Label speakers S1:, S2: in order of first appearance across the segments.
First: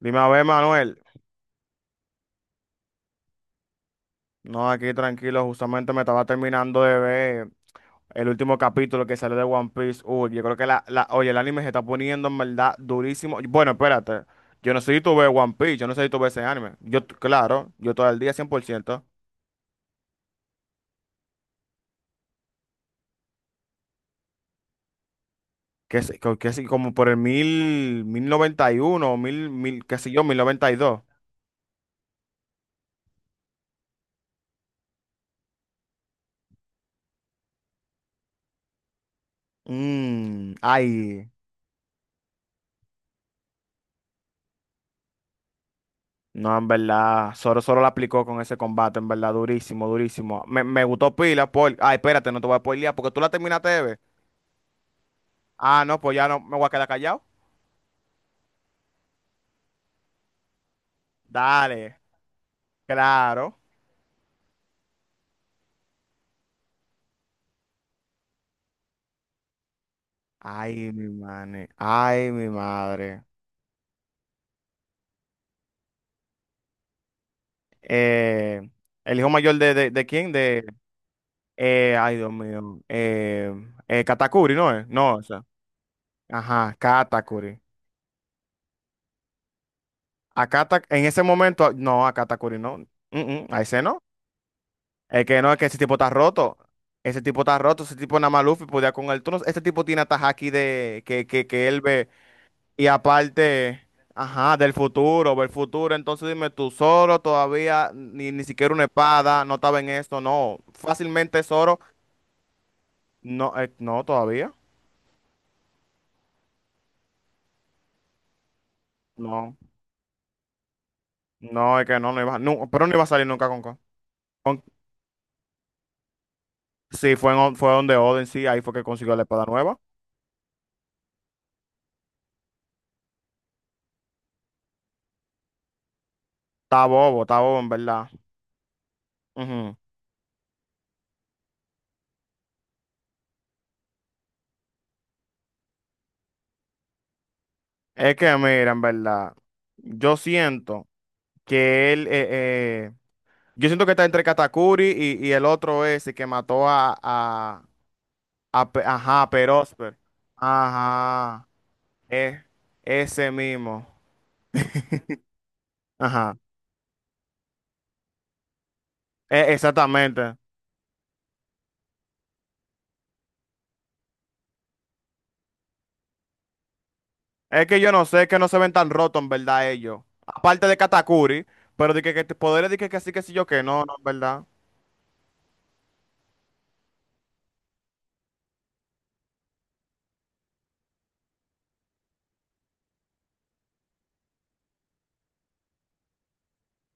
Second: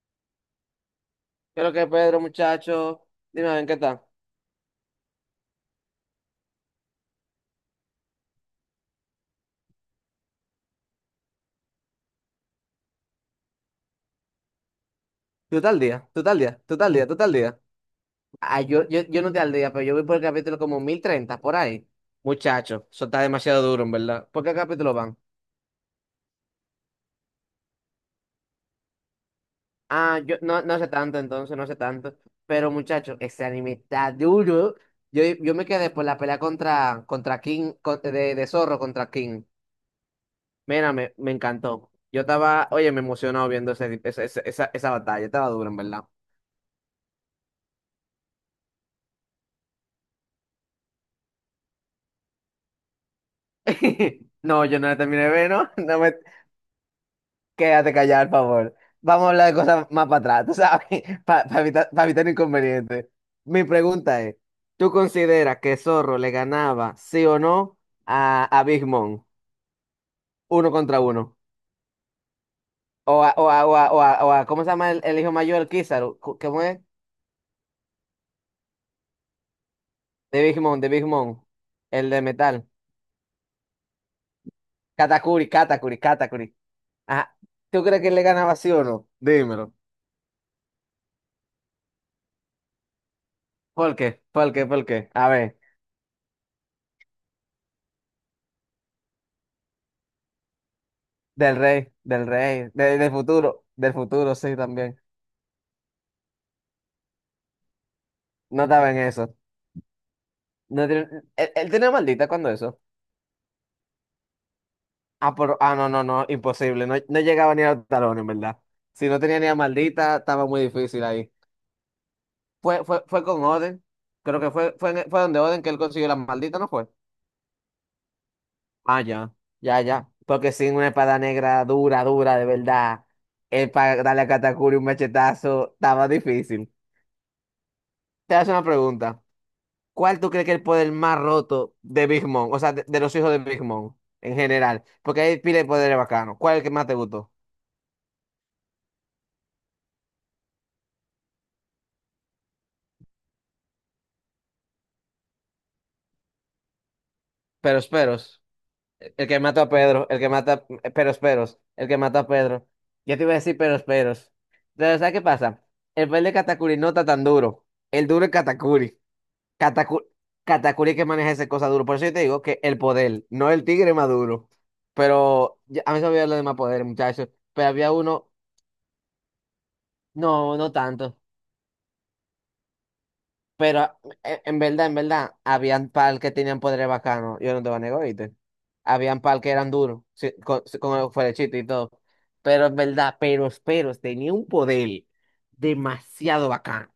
S1: Dime a ver, Manuel.
S2: Qué es lo que Pedro, muchacho, dime a ver qué tal.
S1: No, aquí tranquilo, justamente me estaba terminando de ver el último capítulo que salió de One Piece. Uy, yo creo que oye, el anime se está poniendo en verdad durísimo. Bueno, espérate. Yo no sé si tú ves One
S2: Tú
S1: Piece,
S2: tal
S1: yo no sé si
S2: día,
S1: tú
S2: tú
S1: ves
S2: tal
S1: ese
S2: día,
S1: anime.
S2: tú tal
S1: Yo,
S2: día, tú tal día.
S1: claro, yo todo el día
S2: Ah, yo, yo,
S1: 100%.
S2: yo no estoy al día, pero yo voy por el capítulo como 1030 por ahí. Muchacho, eso está demasiado duro, en verdad. ¿Por qué capítulo van?
S1: Que sé, que sé, como por el 1091, qué sé
S2: Ah,
S1: yo,
S2: yo
S1: mil
S2: no,
S1: noventa y
S2: no sé
S1: dos?
S2: tanto entonces, no sé tanto. Pero muchacho, ese anime está duro. Yo me quedé por la pelea contra King, de Zorro contra King.
S1: Mm,
S2: Mira, me,
S1: ay.
S2: me encantó. Yo estaba, oye, me emocionado viendo esa batalla, estaba duro, en verdad.
S1: No, en verdad, Zoro la aplicó con ese combate, en verdad, durísimo, durísimo. Me gustó pila, por— Ay, espérate, no te voy a spoilear, porque tú la terminaste de ver.
S2: No, yo no la terminé de ver, ¿no?
S1: Ah,
S2: No
S1: no,
S2: me...
S1: pues ya no, me voy a quedar callado.
S2: Quédate callado, por favor. Vamos a hablar de cosas más para atrás, tú sabes, para evitar,
S1: Dale,
S2: para evitar inconvenientes.
S1: claro.
S2: Mi pregunta es, ¿tú consideras que Zorro le ganaba, sí o no, a Big Mom, uno
S1: Ay,
S2: contra
S1: mi
S2: uno?
S1: madre, ay, mi
S2: O
S1: madre.
S2: a, o a, o a, o a- o a- ¿cómo se llama el hijo mayor, Kizaru? ¿Cómo es?
S1: Eh, ¿el hijo mayor de quién?
S2: De Big
S1: De,
S2: Mom, de Big Mom, el
S1: ay,
S2: de
S1: Dios
S2: metal.
S1: mío. Katakuri, ¿no es? No, o sea,
S2: Katakuri, Katakuri, Katakuri.
S1: ajá,
S2: Ajá.
S1: Katakuri.
S2: ¿Tú crees que le ganaba sí o no? Dímelo.
S1: En ese momento, no, a Katakuri no. Mm, a ese
S2: ¿Por
S1: no.
S2: qué? ¿Por qué? ¿Por qué?
S1: Es
S2: A
S1: que no, es
S2: ver.
S1: que ese tipo está roto. Ese tipo está roto, ese tipo nada más Luffy podía con él. Tú este tipo tiene hasta aquí de
S2: Del
S1: que él
S2: rey,
S1: ve.
S2: del rey,
S1: Y
S2: del futuro,
S1: aparte,
S2: del futuro, sí,
S1: ajá, del
S2: también.
S1: futuro, del futuro. Entonces dime tú, Zoro todavía ni, ni
S2: No
S1: siquiera una
S2: estaba en eso.
S1: espada, no estaba en esto, no.
S2: No tiene-
S1: Fácilmente
S2: él
S1: Zoro,
S2: tenía maldita cuando eso.
S1: no, no, todavía.
S2: Ah, pero, no, no, no, imposible. No, no llegaba ni a los talones, en verdad. Si no tenía ni a
S1: No,
S2: maldita, estaba muy difícil ahí.
S1: no, es que no, no iba, no,
S2: Fue,
S1: pero no iba
S2: fue,
S1: a
S2: fue
S1: salir
S2: con
S1: nunca con,
S2: Oden. Creo que
S1: con-
S2: fue donde Oden que él consiguió la maldita, ¿no fue?
S1: sí, fue donde Oden, sí, ahí fue que
S2: Ah,
S1: consiguió la
S2: ya,
S1: espada nueva.
S2: ya, ya. Porque sin una espada negra dura, dura, de verdad, él para darle a Katakuri un machetazo, estaba difícil.
S1: Está bobo en verdad.
S2: Te hago una pregunta.
S1: Ujú.
S2: ¿Cuál tú crees que es el poder más roto de Big Mom? O sea, de los hijos de Big Mom en general. Porque hay pila de poderes bacanos. ¿Cuál es el que más te gustó?
S1: Es que, mira, en verdad, yo siento que él, eh, eh, yo siento que está entre Katakuri y el otro ese que mató a, a,
S2: Peros Peros.
S1: a Pe- ajá,
S2: El
S1: a
S2: que mata a
S1: Perósper.
S2: Pedro. El que mata a Peros
S1: Ajá,
S2: Peros. El que mata a
S1: es
S2: Pedro. Yo te
S1: ese
S2: iba a decir Peros
S1: mismo.
S2: Peros. Pero ¿sabes qué pasa? El poder de
S1: Ajá,
S2: Katakuri no está tan duro. El duro es Katakuri. Kataku-
S1: exactamente.
S2: Katakuri que maneja esa cosa duro. Por eso yo te digo que el poder, no el tigre más duro. Pero a mí se me olvidó lo demás poder, muchachos.
S1: Es
S2: Pero
S1: que
S2: había
S1: yo no sé,
S2: uno.
S1: es que no se ven tan rotos, en verdad, ellos.
S2: No,
S1: Aparte
S2: no
S1: de
S2: tanto.
S1: Katakuri, pero de que, poderes de que sí, yo que no,
S2: Pero
S1: no, en verdad.
S2: en verdad, habían pal que tenían poderes bacanos. Yo no te voy a negar, ¿oíste? Habían pal que eran duros, sí, con el fuerechito y todo. Pero en verdad, pero Peros tenía un poder demasiado bacano.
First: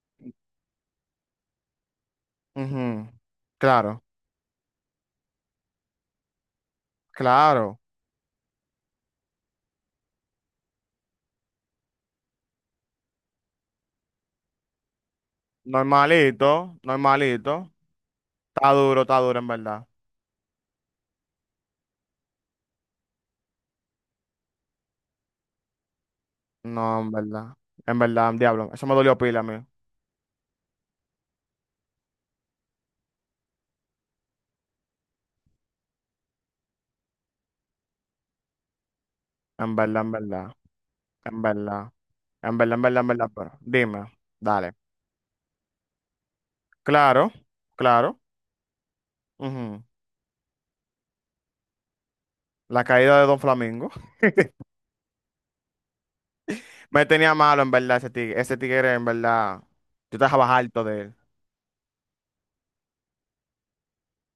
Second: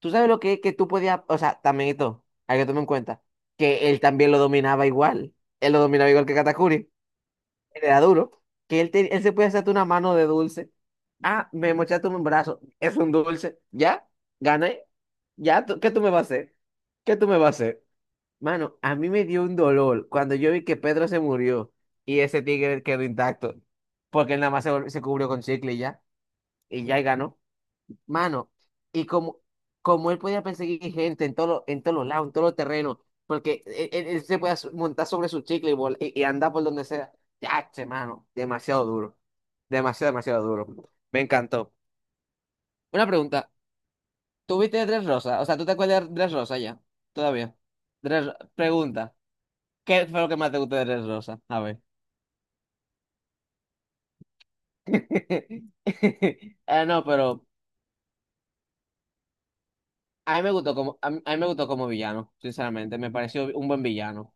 S2: ¿Tú sabes lo que es que tú podías, o sea, también esto, hay que tomar en
S1: Ujú.
S2: cuenta, que él
S1: Claro,
S2: también lo dominaba igual. Él lo dominaba igual que Katakuri
S1: claro.
S2: era duro, que él, él se puede hacerte una mano de dulce. Ah, me mochaste un brazo, es un dulce. Ya, gané. Ya, ¿qué tú me vas a hacer?
S1: Normalito,
S2: ¿Qué tú me vas a
S1: normalito.
S2: hacer? Mano, a mí
S1: Está
S2: me
S1: duro,
S2: dio
S1: en
S2: un
S1: verdad.
S2: dolor cuando yo vi que Pedro se murió y ese tigre quedó intacto, porque él nada más se cubrió con chicle y ya,
S1: No,
S2: y
S1: en
S2: ganó.
S1: verdad. En verdad,
S2: Mano,
S1: diablo. Eso me
S2: y
S1: dolió pila
S2: como,
S1: a mí.
S2: como él podía perseguir gente en todos los lados, en todos los terrenos, porque él se podía montar sobre su chicle y andar por donde sea. Ya, che, mano, demasiado duro.
S1: En verdad, en
S2: Demasiado, demasiado
S1: verdad.
S2: duro. Me
S1: En
S2: encantó.
S1: verdad. En verdad, en verdad,
S2: Una
S1: en verdad.
S2: pregunta.
S1: Pero dime. Dale.
S2: ¿Tuviste Tres Rosas? O sea, ¿tú te acuerdas de Tres Rosas ya?
S1: Claro.
S2: Todavía.
S1: Claro.
S2: Pregunta.
S1: Ujú.
S2: ¿Qué fue lo que más te gustó de Tres Rosas? A ver.
S1: La caída de Don Flamingo.
S2: Ah, no,
S1: Me tenía
S2: pero
S1: malo, en verdad, ese tigre. Ese tigre, en verdad. Yo
S2: a mí me
S1: estaba
S2: gustó
S1: harto
S2: como,
S1: de él.
S2: a mí me gustó como villano, sinceramente. Me pareció un buen villano.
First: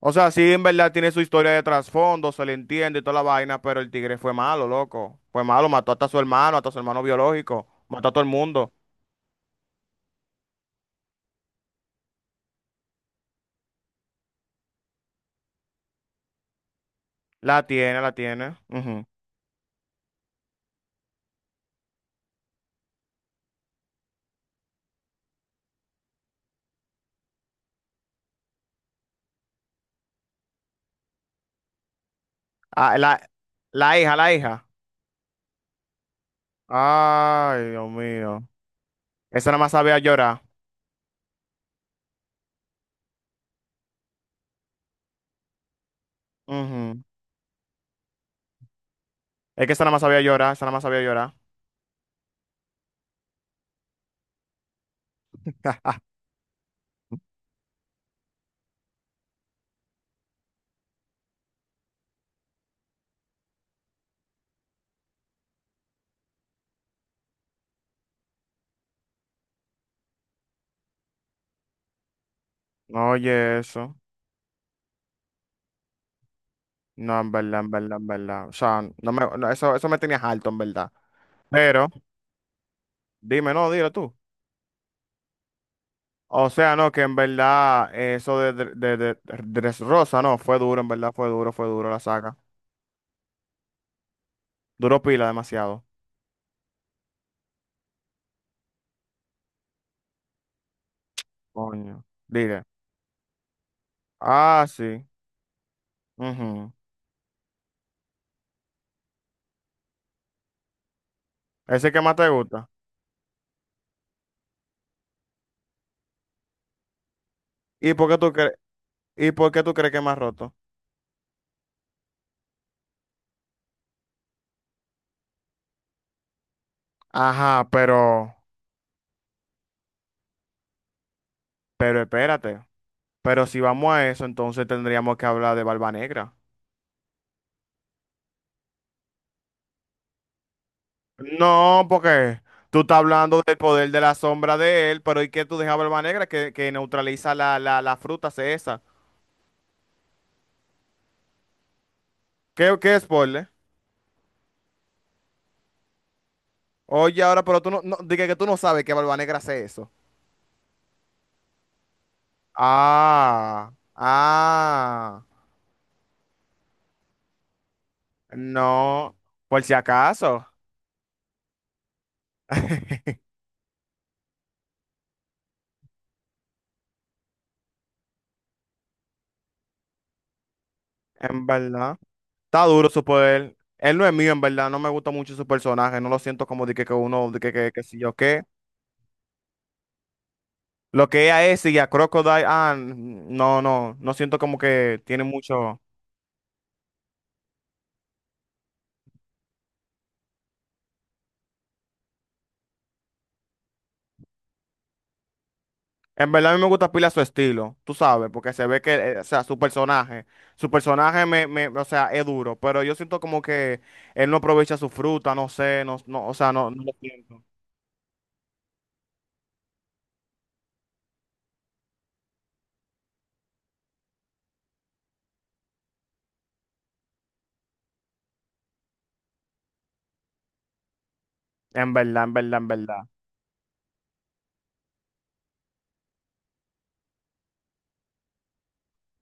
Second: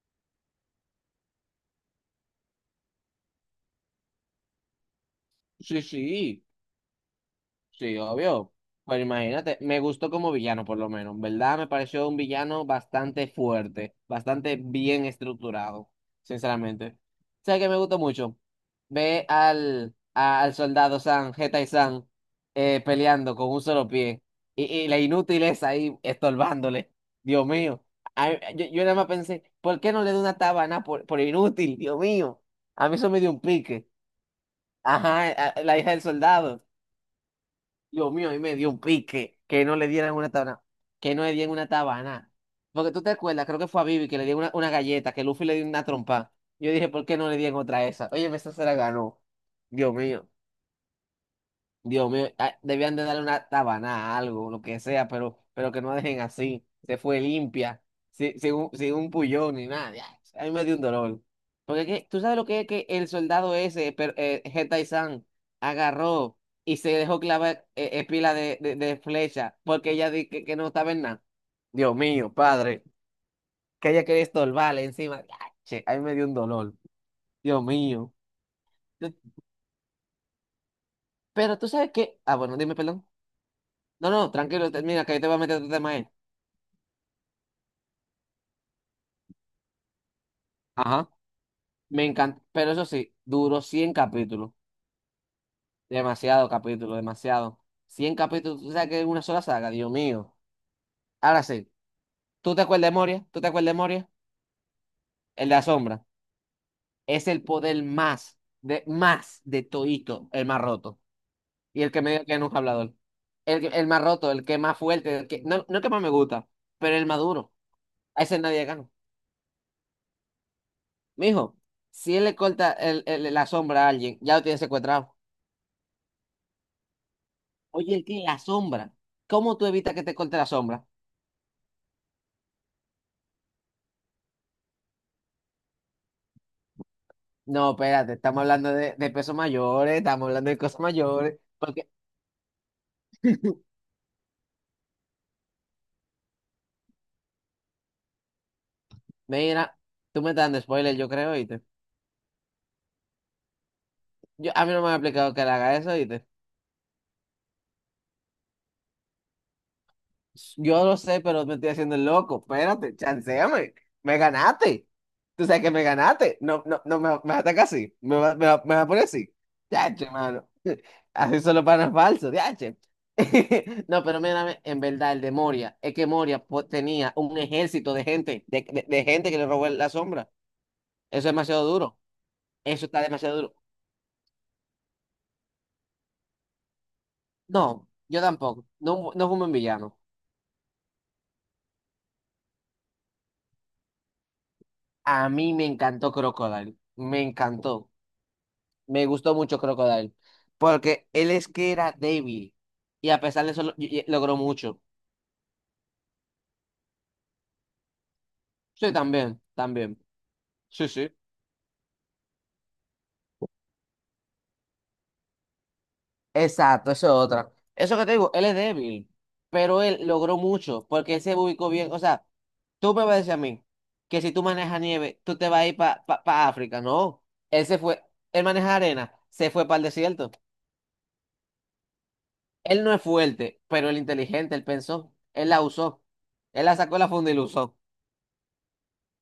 S1: O sea, sí, en verdad tiene su historia de trasfondo, se le entiende y toda la vaina, pero el tigre fue malo, loco. Fue malo,
S2: Sí,
S1: mató hasta a su
S2: sí.
S1: hermano, hasta a su hermano biológico.
S2: Sí,
S1: Mató a todo el
S2: obvio.
S1: mundo.
S2: Pero imagínate, me gustó como villano por lo menos, ¿verdad? Me pareció un villano bastante fuerte, bastante bien estructurado, sinceramente. ¿Sabes
S1: La
S2: que me gustó
S1: tiene, la
S2: mucho?
S1: tiene. Ujú.
S2: Ve al soldado San, Geta y San, peleando con un solo pie. Y la inútil es ahí estorbándole. Dios mío. Ay, yo nada más pensé, ¿por qué no le doy una tabana por inútil? Dios mío. A mí
S1: Ah,
S2: eso me dio un pique.
S1: la hija.
S2: Ajá, la hija del soldado.
S1: Ay, Dios
S2: Dios mío, y
S1: mío.
S2: me dio un pique
S1: Esa nada
S2: que
S1: más
S2: no le
S1: sabía
S2: dieran una
S1: llorar.
S2: tabana, que no le dieran una tabana. Porque tú te acuerdas, creo que fue a Vivi que le dieron una galleta, que Luffy le dio una trompa. Yo dije,
S1: Ujú.
S2: ¿por qué no le dieron otra esa? Oye, esa se la ganó.
S1: Es que esa nada
S2: Dios
S1: más sabía
S2: mío.
S1: llorar, esa nada más sabía llorar.
S2: Dios mío, debían de darle una tabana, algo, lo que sea, pero, que no dejen así. Se fue limpia, sin un pullón ni nada. Ya, a mí me dio un dolor. Tú sabes lo que es que el soldado ese, pero, Hetaisan, agarró y se dejó clavar pila de flecha porque ella dijo que no estaba en nada. Dios mío, padre,
S1: Oye,
S2: que
S1: eso.
S2: ella quería estorbarle encima. Ya, che, a mí me dio un dolor.
S1: No, en verdad,
S2: Dios
S1: en verdad, en
S2: mío.
S1: verdad. O sea, no me, no, eso me tenía alto, en verdad.
S2: Pero tú
S1: Pero,
S2: sabes que. Ah, bueno, dime, perdón.
S1: dime, no, dilo
S2: No,
S1: tú.
S2: no, tranquilo, termina, que yo te voy a meter otro tema ahí.
S1: O sea, no, que en verdad eso de Dressrosa, no, fue duro, en
S2: Ajá.
S1: verdad, fue duro la
S2: Me
S1: saga.
S2: encanta, pero eso sí, duró 100 capítulos.
S1: Duró pila demasiado.
S2: Demasiado capítulo, demasiado. 100 capítulos, tú sabes que es una sola saga, Dios mío. Ahora sí,
S1: Coño.
S2: ¿tú
S1: Dile.
S2: te acuerdas de Moria? ¿Tú te acuerdas de Moria?
S1: Ah, sí.
S2: El de la sombra.
S1: Ujú.
S2: Es el poder más de Toito, el más roto. Y el
S1: Ese que
S2: que
S1: más
S2: medio
S1: te
S2: que no es un
S1: gusta.
S2: hablador. El más roto, el que más fuerte, el que, no, no el que más me gusta, pero el más duro.
S1: ¿Y por qué
S2: A
S1: tú
S2: ese
S1: crees,
S2: nadie le gana.
S1: y por qué tú crees que es más roto?
S2: Mijo, si él le corta el, la sombra a alguien, ya lo tiene secuestrado.
S1: Ajá,
S2: Oye, el que
S1: pero—
S2: la sombra. ¿Cómo tú evitas que te corte la sombra?
S1: Pero espérate, pero si vamos a eso, entonces tendríamos que hablar de Barba Negra.
S2: No, espérate, estamos hablando de pesos mayores, estamos hablando de cosas mayores.
S1: No,
S2: Porque,
S1: porque tú estás hablando del poder de la sombra de él, pero ¿y qué tú dejas a Barba Negra que neutraliza la fruta, hace esa?
S2: mira, tú me estás dando spoiler, yo creo, ¿oíste?
S1: ¿Qué spoiler?
S2: Yo, a mí no me han explicado que le haga eso, ¿oíste?
S1: Oye, ahora, pero tú no, no dije que tú no sabes que Barba Negra hace eso.
S2: Yo lo sé, pero me estoy haciendo el loco. Espérate,
S1: Ah,
S2: chanceame. Me ganaste.
S1: ah,
S2: Tú sabes que me ganaste. No, no, no me vas a atacar así. Me vas a poner
S1: no,
S2: así.
S1: por si
S2: Yache,
S1: acaso,
S2: mano. Así solo panas falsos, yache. No, pero mírame, en verdad, el de Moria, es que Moria tenía un ejército de gente, de gente que le robó la sombra. Eso es
S1: en
S2: demasiado
S1: verdad.
S2: duro.
S1: Está
S2: Eso
S1: duro
S2: está
S1: su
S2: demasiado duro.
S1: poder. Él no es mío, en verdad. No me gusta mucho su personaje. No lo siento como de que, uno, de que,
S2: No,
S1: si yo
S2: yo
S1: qué.
S2: tampoco. No, no fumo en villano.
S1: Lo que es a ese y a Crocodile, ah, no, no, no siento como que tiene
S2: A mí me
S1: mucho.
S2: encantó Crocodile. Me encantó. Me gustó mucho Crocodile. Porque él es que era débil. Y a pesar de eso, logró mucho.
S1: En verdad a mí me gusta pila su estilo, tú sabes, porque se ve
S2: Sí,
S1: que, o
S2: también,
S1: sea, su
S2: también.
S1: personaje,
S2: Sí, sí.
S1: o sea, es duro, pero yo siento como que él no aprovecha su fruta, no sé, no, no, o sea, no, no
S2: Exacto,
S1: lo
S2: eso es
S1: siento.
S2: otra. Eso que te digo, él es débil, pero él logró mucho porque él se ubicó bien. O sea, tú me vas a decir a mí que si tú manejas nieve, tú te vas a ir para África. No, él se fue, él maneja arena, se fue para el desierto.
S1: En verdad, en verdad, en
S2: Él no es
S1: verdad.
S2: fuerte, pero él inteligente, él pensó, él la usó, él la sacó de la funda y la usó.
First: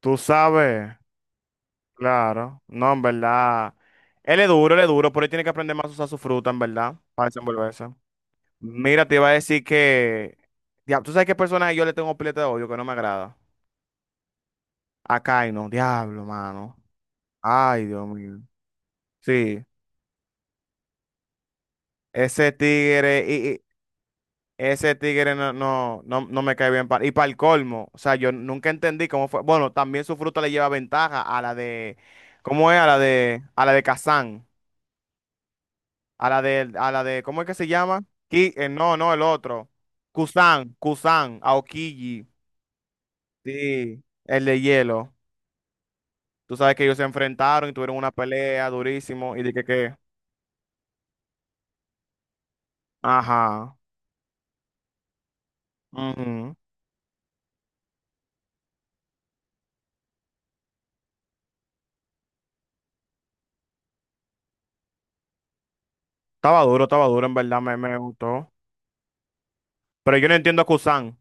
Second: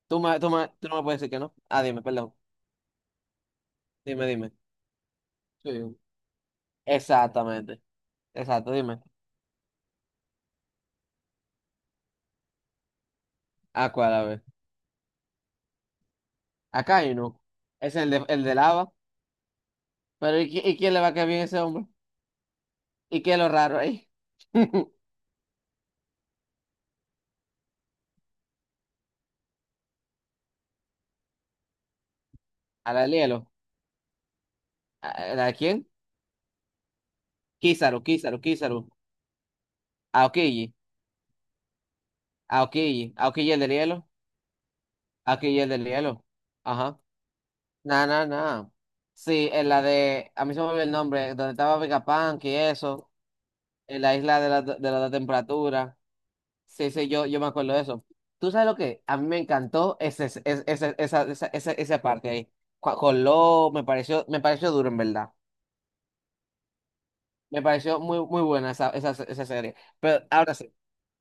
S1: Tú
S2: Tú
S1: sabes,
S2: no me puedes decir que no. Ah, dime, perdón.
S1: claro, no, en verdad.
S2: Dime, dime.
S1: Él es duro, pero él tiene que aprender más a
S2: Sí.
S1: usar su fruta, en verdad, para
S2: Exactamente.
S1: desenvolverse.
S2: Exacto, dime.
S1: Mira, te iba a decir que— Diablo, ¿tú sabes qué personaje yo le tengo pileta de odio que no me agrada?
S2: ¿A cuál, a ver?
S1: A Kaino, diablo, mano.
S2: Acá hay uno.
S1: Ay,
S2: Es
S1: Dios
S2: el de,
S1: mío.
S2: el de lava.
S1: Sí,
S2: Pero ¿y quién le va a caer bien a ese hombre?
S1: ese
S2: ¿Y
S1: tigre,
S2: qué es lo raro ahí?
S1: ese tigre no, no, no, no me cae bien. Y para el colmo, o sea, yo nunca entendí cómo fue. Bueno, también su fruta le lleva ventaja a la de. ¿Cómo es? A
S2: A
S1: la
S2: la
S1: de.
S2: Lielo.
S1: A la de Kazan.
S2: ¿A la quién?
S1: A la de. A la de. ¿Cómo es que se
S2: Kizaru,
S1: llama?
S2: Kizaru, Kizaru.
S1: No, no, el otro.
S2: Aokiji,
S1: Kusan, Kusan, Aokiji.
S2: Aokiji. Aokiji el del hielo.
S1: Sí, el de hielo.
S2: Aokiji el del hielo.
S1: Tú sabes que ellos
S2: Ajá.
S1: se enfrentaron y tuvieron
S2: Nah,
S1: una
S2: nah, nah.
S1: pelea durísimo y
S2: Sí,
S1: dije
S2: en la
S1: que,
S2: de. A mí se me olvidó el nombre. Donde estaba Vegapunk y eso.
S1: ajá,
S2: En la isla de la temperatura.
S1: ujú.
S2: Sí, sí, yo me acuerdo de eso. ¿Tú sabes lo que? A mí me encantó esa parte ahí. Con lo me pareció duro, en verdad.
S1: Estaba duro, en verdad
S2: Me
S1: me
S2: pareció muy, muy
S1: gustó.
S2: buena esa serie.
S1: Pero
S2: Pero
S1: yo no
S2: ahora
S1: entiendo a
S2: sí,
S1: Kusan,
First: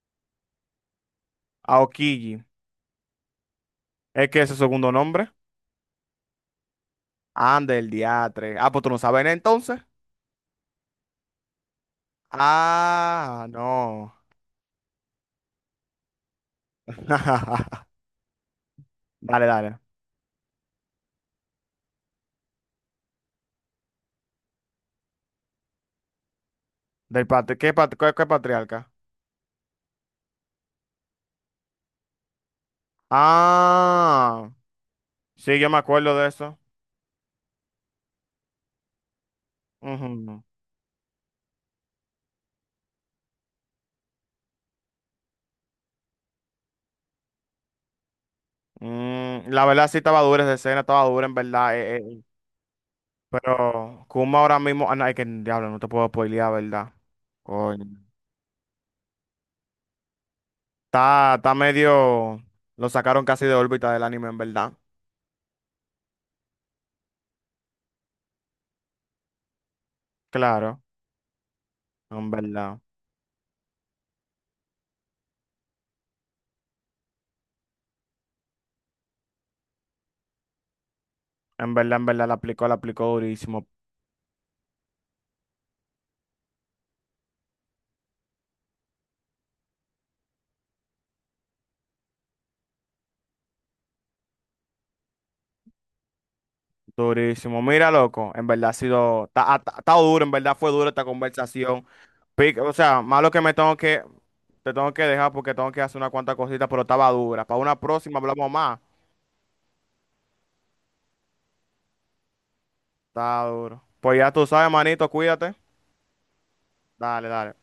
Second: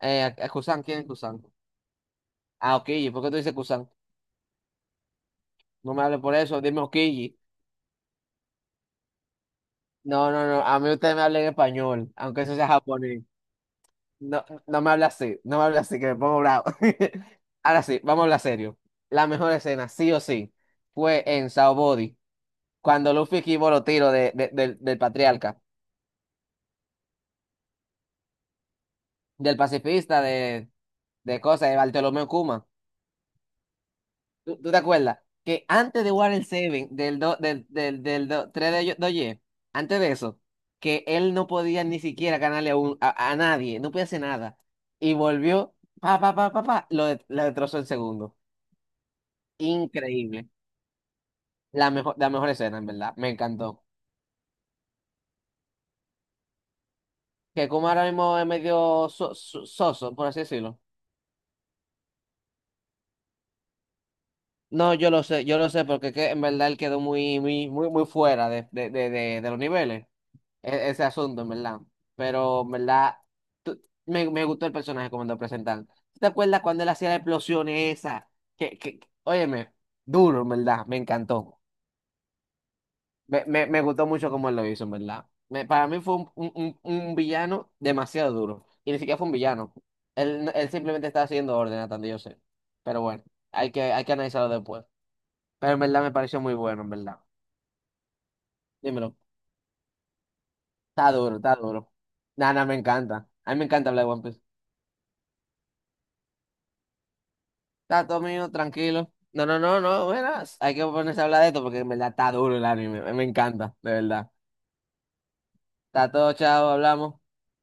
S2: eh, Kusan, ¿quién es Kusan?
S1: a Okiji.
S2: Ah, Okiji, ¿por qué tú dices Kusan?
S1: ¿Es que ese segundo nombre?
S2: No me hables por eso, dime Okiji.
S1: Ande el diatre. Ah, pues tú no sabes entonces.
S2: No, no, no, a mí usted me habla en español, aunque eso sea japonés.
S1: Ah, no.
S2: No, no me habla así, no me habla así, que me pongo bravo. Ahora sí, vamos a hablar serio. La
S1: Dale,
S2: mejor
S1: dale.
S2: escena, sí o sí, fue en Sao Body. Cuando Luffy esquivó los tiros del patriarca,
S1: Del patri ¿Qué qué patriarca?
S2: del pacifista, de Bartolomé Kuma.
S1: Ah,
S2: ¿Tú te acuerdas?
S1: sí,
S2: Que
S1: yo me
S2: antes de
S1: acuerdo de
S2: Water
S1: eso.
S2: seven del, do, del, del, del do- 3 de Doye, antes de eso,
S1: Ujú.
S2: que él no podía ni siquiera ganarle a nadie, no podía hacer nada. Y volvió, pa, pa, pa, pa, pa, lo destrozó en segundo.
S1: Mm, la verdad sí estaba dura
S2: Increíble.
S1: esa escena, estaba dura en verdad.
S2: La mejor, la mejor escena, en verdad. Me encantó.
S1: Pero Kuma ahora mismo, ah, no, es que diablo, no te puedo spoilear, ¿verdad?
S2: Que
S1: Coño.
S2: Kuma ahora mismo es medio soso, por así decirlo.
S1: Está medio. Lo sacaron casi de órbita del anime, en verdad.
S2: No, yo lo sé, porque que, en verdad él quedó muy, muy, muy, muy fuera de los niveles,
S1: Claro,
S2: ese asunto, en verdad.
S1: en
S2: Pero, en
S1: verdad.
S2: verdad, tú- me gustó el personaje como lo presentan. ¿Te acuerdas cuando él hacía las explosiones esa? Óyeme, duro, en verdad, me encantó.
S1: En verdad, en verdad, la aplicó
S2: Me,
S1: durísimo,
S2: me, me gustó mucho cómo él lo hizo, en verdad. Para mí fue un villano demasiado duro. Y ni siquiera fue un villano. Él simplemente estaba haciendo orden, hasta donde yo sé. Pero bueno, hay que analizarlo después. Pero en verdad me pareció muy bueno, en verdad.
S1: durísimo. Mira, loco, en verdad ha
S2: Dímelo.
S1: sido, ha estado duro, en verdad fue dura esta
S2: Está duro, está
S1: conversación.
S2: duro. Nada,
S1: O
S2: me
S1: sea,
S2: encanta.
S1: malo que
S2: A
S1: me
S2: mí me
S1: tengo
S2: encanta
S1: que,
S2: hablar de One Piece.
S1: te tengo que dejar porque tengo que hacer una cuantas cositas, pero estaba dura. Para una
S2: Está
S1: próxima
S2: todo
S1: hablamos
S2: mío,
S1: más.
S2: tranquilo. No, no, no, no, verás. Hay que ponerse a hablar de esto porque en verdad está duro el anime. Me
S1: Está
S2: encanta,
S1: duro.
S2: de
S1: Pues
S2: verdad.
S1: ya tú sabes, manito, cuídate.
S2: Está todo, chao,
S1: Dale,
S2: hablamos.
S1: dale.